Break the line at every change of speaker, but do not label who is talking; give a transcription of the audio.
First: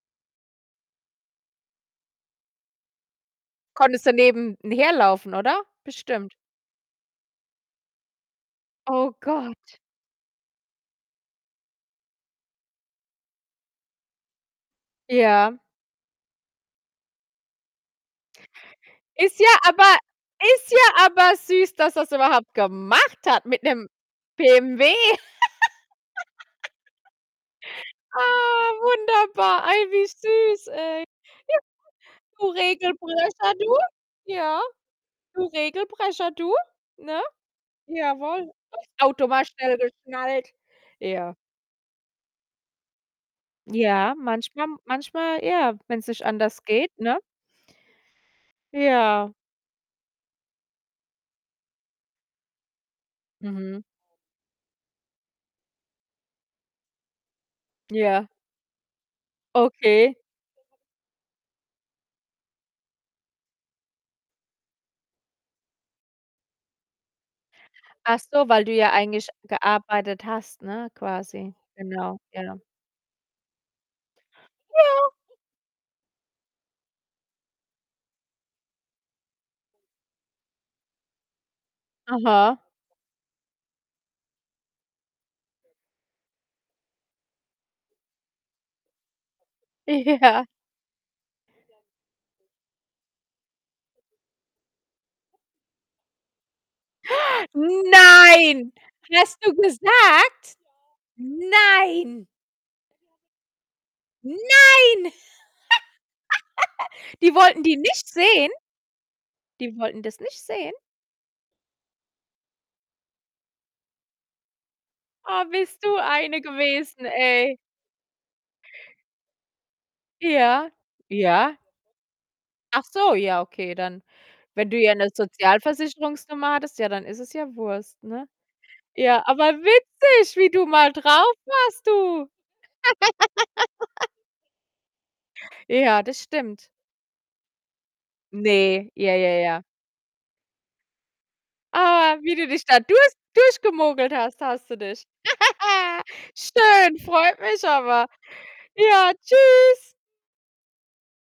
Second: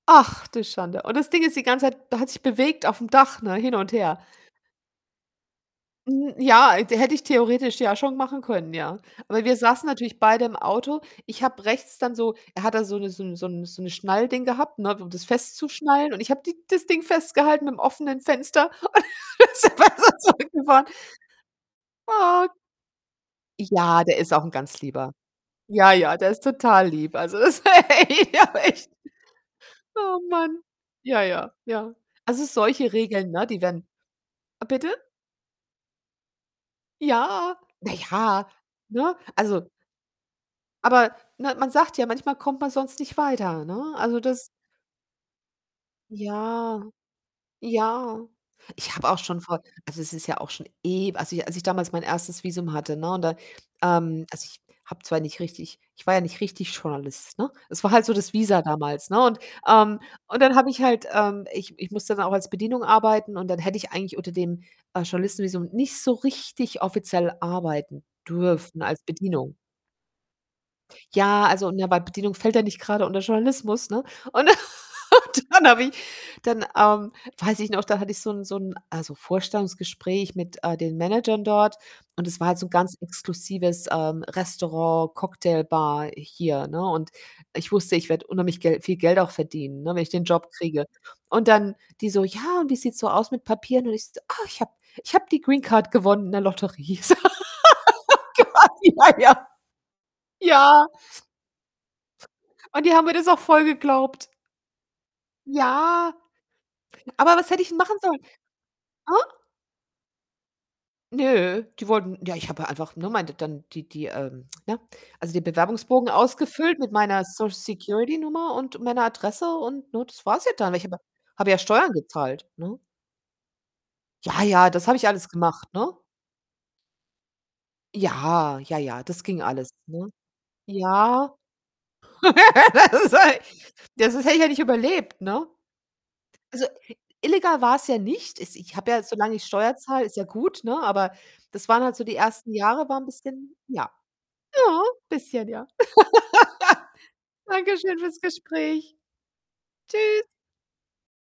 Ach, du Schande. Und das Ding ist die ganze Zeit da hat sich bewegt aufm Dach, ne, hin und
Konntest
her.
daneben n herlaufen, oder?
Hm,
Bestimmt.
ja, de hätte ich theoretisch ja schon machen können, ja.
Oh
Aber wir
Gott.
saßen natürlich beide im Auto. Ich habe rechts dann so er hat da so 'ne so 'n so 'n so 'ne Schnallding gehabt, ne, um das
Ja.
festzuschnallen und ich habe die das Ding festgehalten mit 'm offenen Fenster und
Ist
dann
ja
ist er
aber
besser
ist
zurückgefahren.
ja aber süß, dass er's
Ah.
überhaupt gemacht hat mit 'nem
Ja, der ist auch 'n ganz
BMW.
Lieber. Ja, ja, der ist total lieb. Also, das, [unintelligible]
Ah,
echt,
wunderbar, ei, wie
oh Mann.
süß, ey. Ja,
Ja, ja, ja. Also,
du
solche Regeln, ne,
Regelbrecher,
die
du?
werden
Ja,
bitte?
du Regelbrecher, du, ne?
Ja, na ja,
Jawoll. Das
ne?
Auto war
Also
schnell geschnallt.
aber
Ja.
ne, man sagt ja, manchmal kommt man sonst nicht weiter, ne?
Ja,
Also, das
manchmal manchmal ja, wenn's nicht anders
Ja,
geht, ne?
ja. Ich habe auch
Ja.
schon vor also, es ist ja auch schon ew also [unintelligible] als ich damals mein 1. Visum hatte, ne, und da,
Mhm.
ähm also, ich habe zwar nicht richtig ich war ja nicht richtig Journalist, ne? Es war halt so
Ja.
das Visa damals, ne? Und, ähm
Okay.
und dann habe ich halt, ähm ich ich musste dann auch als Bedienung arbeiten und dann hätte ich eigentlich unter dem, äh, Journalistenvisum nicht so richtig offiziell arbeiten
Achso, weil du
dürfen
ja
als
eigentlich
Bedienung.
gearbeitet hast, ne,
Ja,
quasi.
also, ne, weil
Genau,
Bedienung fällt ja
genau.
nicht grade unter Journalismus, ne, und
Ja.
und dann habe ich dann, ähm, weiß ich noch, da hatte ich so 'n so 'n, also, Vorstellungsgespräch mit, äh, den Managern dort und es war halt
Aha.
so 'n ganz exklusives, ähm, Restaurant, Cocktailbar hier, ne? Und ich wusste, ich werde unheimlich Gel viel Geld auch verdienen, ne, wenn ich den
Ja.
Job kriege und dann die so: „Ja, und wie sieht's so aus mit Papieren?“ Und ich so: „Ah, ich habe ich habe die Greencard gewonnen in der Lotterie.“ So, oh
Nein,
Gott, ja,
hast
ja.
du gesagt?
Ja.
Nein.
Und die haben mir das auch voll geglaubt.
Nein!
Ja.
Die
Aber was hätte
wollten
ich
die
denn machen
nicht
sollen?
sehen?
Hä?
Die wollten das nicht sehen?
Nö, die wollten ja, ich habe ja einfach, ne, mein d dann die die, ähm, ne also, den
Oh, bist du
Bewerbungsbogen
eine
ausgefüllt mit
gewesen,
meiner Social
ey.
Security Nummer und meiner Adresse und, ne, das war's ja
Ja,
dann. Ich habe ja habe ja
ja.
Steuern gezahlt, ne?
Achso, ja okay, dann
Ja,
wenn
ja,
du
das
hier
habe ich
'ne
alles gemacht, ne?
Sozialversicherungsnummer hattest, ja dann ist es ja Wurst, ne?
Ja, ja, ja, das
Ja,
ging
aber
alles, ne?
witzig, wie du mal
Ja.
drauf warst, du.
Ist halt ja, sonst hätte ich ja nicht überlebt, ne?
Ja, das
Also,
stimmt.
illegal war's ja nicht. Es ich
Ne,
habe ja
ja, ja,
solang ich
ja.
Steuer zahle, ist ja gut, ne, aber das waren halt so die
Ah, wie du
ersten
dich da
Jahre waren 'n
durch
bisschen ja.
durchgemogelt hast hast du
Ja,
dich.
bisschen, ja.
Schön, freut mich
Danke schön
aber.
fürs Gespräch.
Ja, Tschüss.
Tschüss.